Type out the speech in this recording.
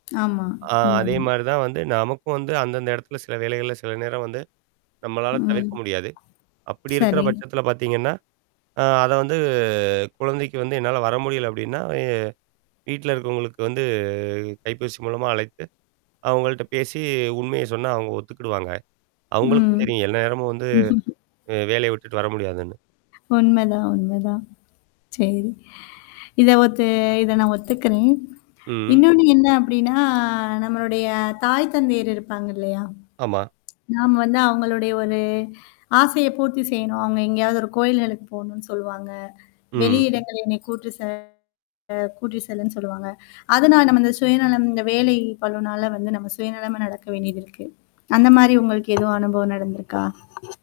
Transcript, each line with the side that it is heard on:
left: ஆமா.
right: ஆ அதே
left: உண்மைதான்.
right: மாரி தான் வந்து நமக்கும் வந்து அந்தந்த இடத்துல சில வேலைகள்ல சில நேரம் வந்து நம்மளால
left: ம்.
right: தவிர்க்க முடியாது. அப்படி இருக்கிற
left: சரி.
right: பட்சத்தல பார்த்தீங்கன்னா. அ அத வந்து குழந்தைக்கு வந்து என்னால வர முடியல அப்படின்னா, எ வீட்ல இருக்கவங்களுக்கு வந்து கைபேசி மூலமா அழைத்து, அவங்கள்ட்ட பேசி உண்மைய சொன்னா அவங்க ஒத்துக்கிடுவாங்க.
left: ம்.
right: அவங்களுக்கும் தெரியும். எல்ல நேரமும் வந்து அ வேலைய விட்டுட்டு வர முடியாதுன்னு.
left: உண்மைதான் உண்மைதான். சரி. இத ஒத்து இத நான் ஒத்துக்கறேன்.
right: ம்.
left: இன்னொன்னு என்ன அப்படின்னா, நம்மளுடைய தாய் தந்தையர் இருப்பாங்க இல்லையா?
right: ஆமா.
left: நாம வந்து அவங்களுடைய ஒரு ஆசைய பூர்த்தி செய்யணும். அவுங்க எங்கேயாவது ஒரு கோயில்களுக்கு போணும்னு சொல்லுவாங்க.
right: ம்.
left: வெளியிடங்கள் என்னை கூட்டு [unintelligible] கூட்டி செல்லுன்னு சொல்லுவாங்க. அதனால நம்ம இந்த சுயநலம் இந்த வேலை பளுனால வந்து நம்ம சுயநலமா நடக்க வேண்டியது இருக்கு. அந்த மாரி உங்களுக்கு எதுவும் அனுபவம் நடந்திருக்கா?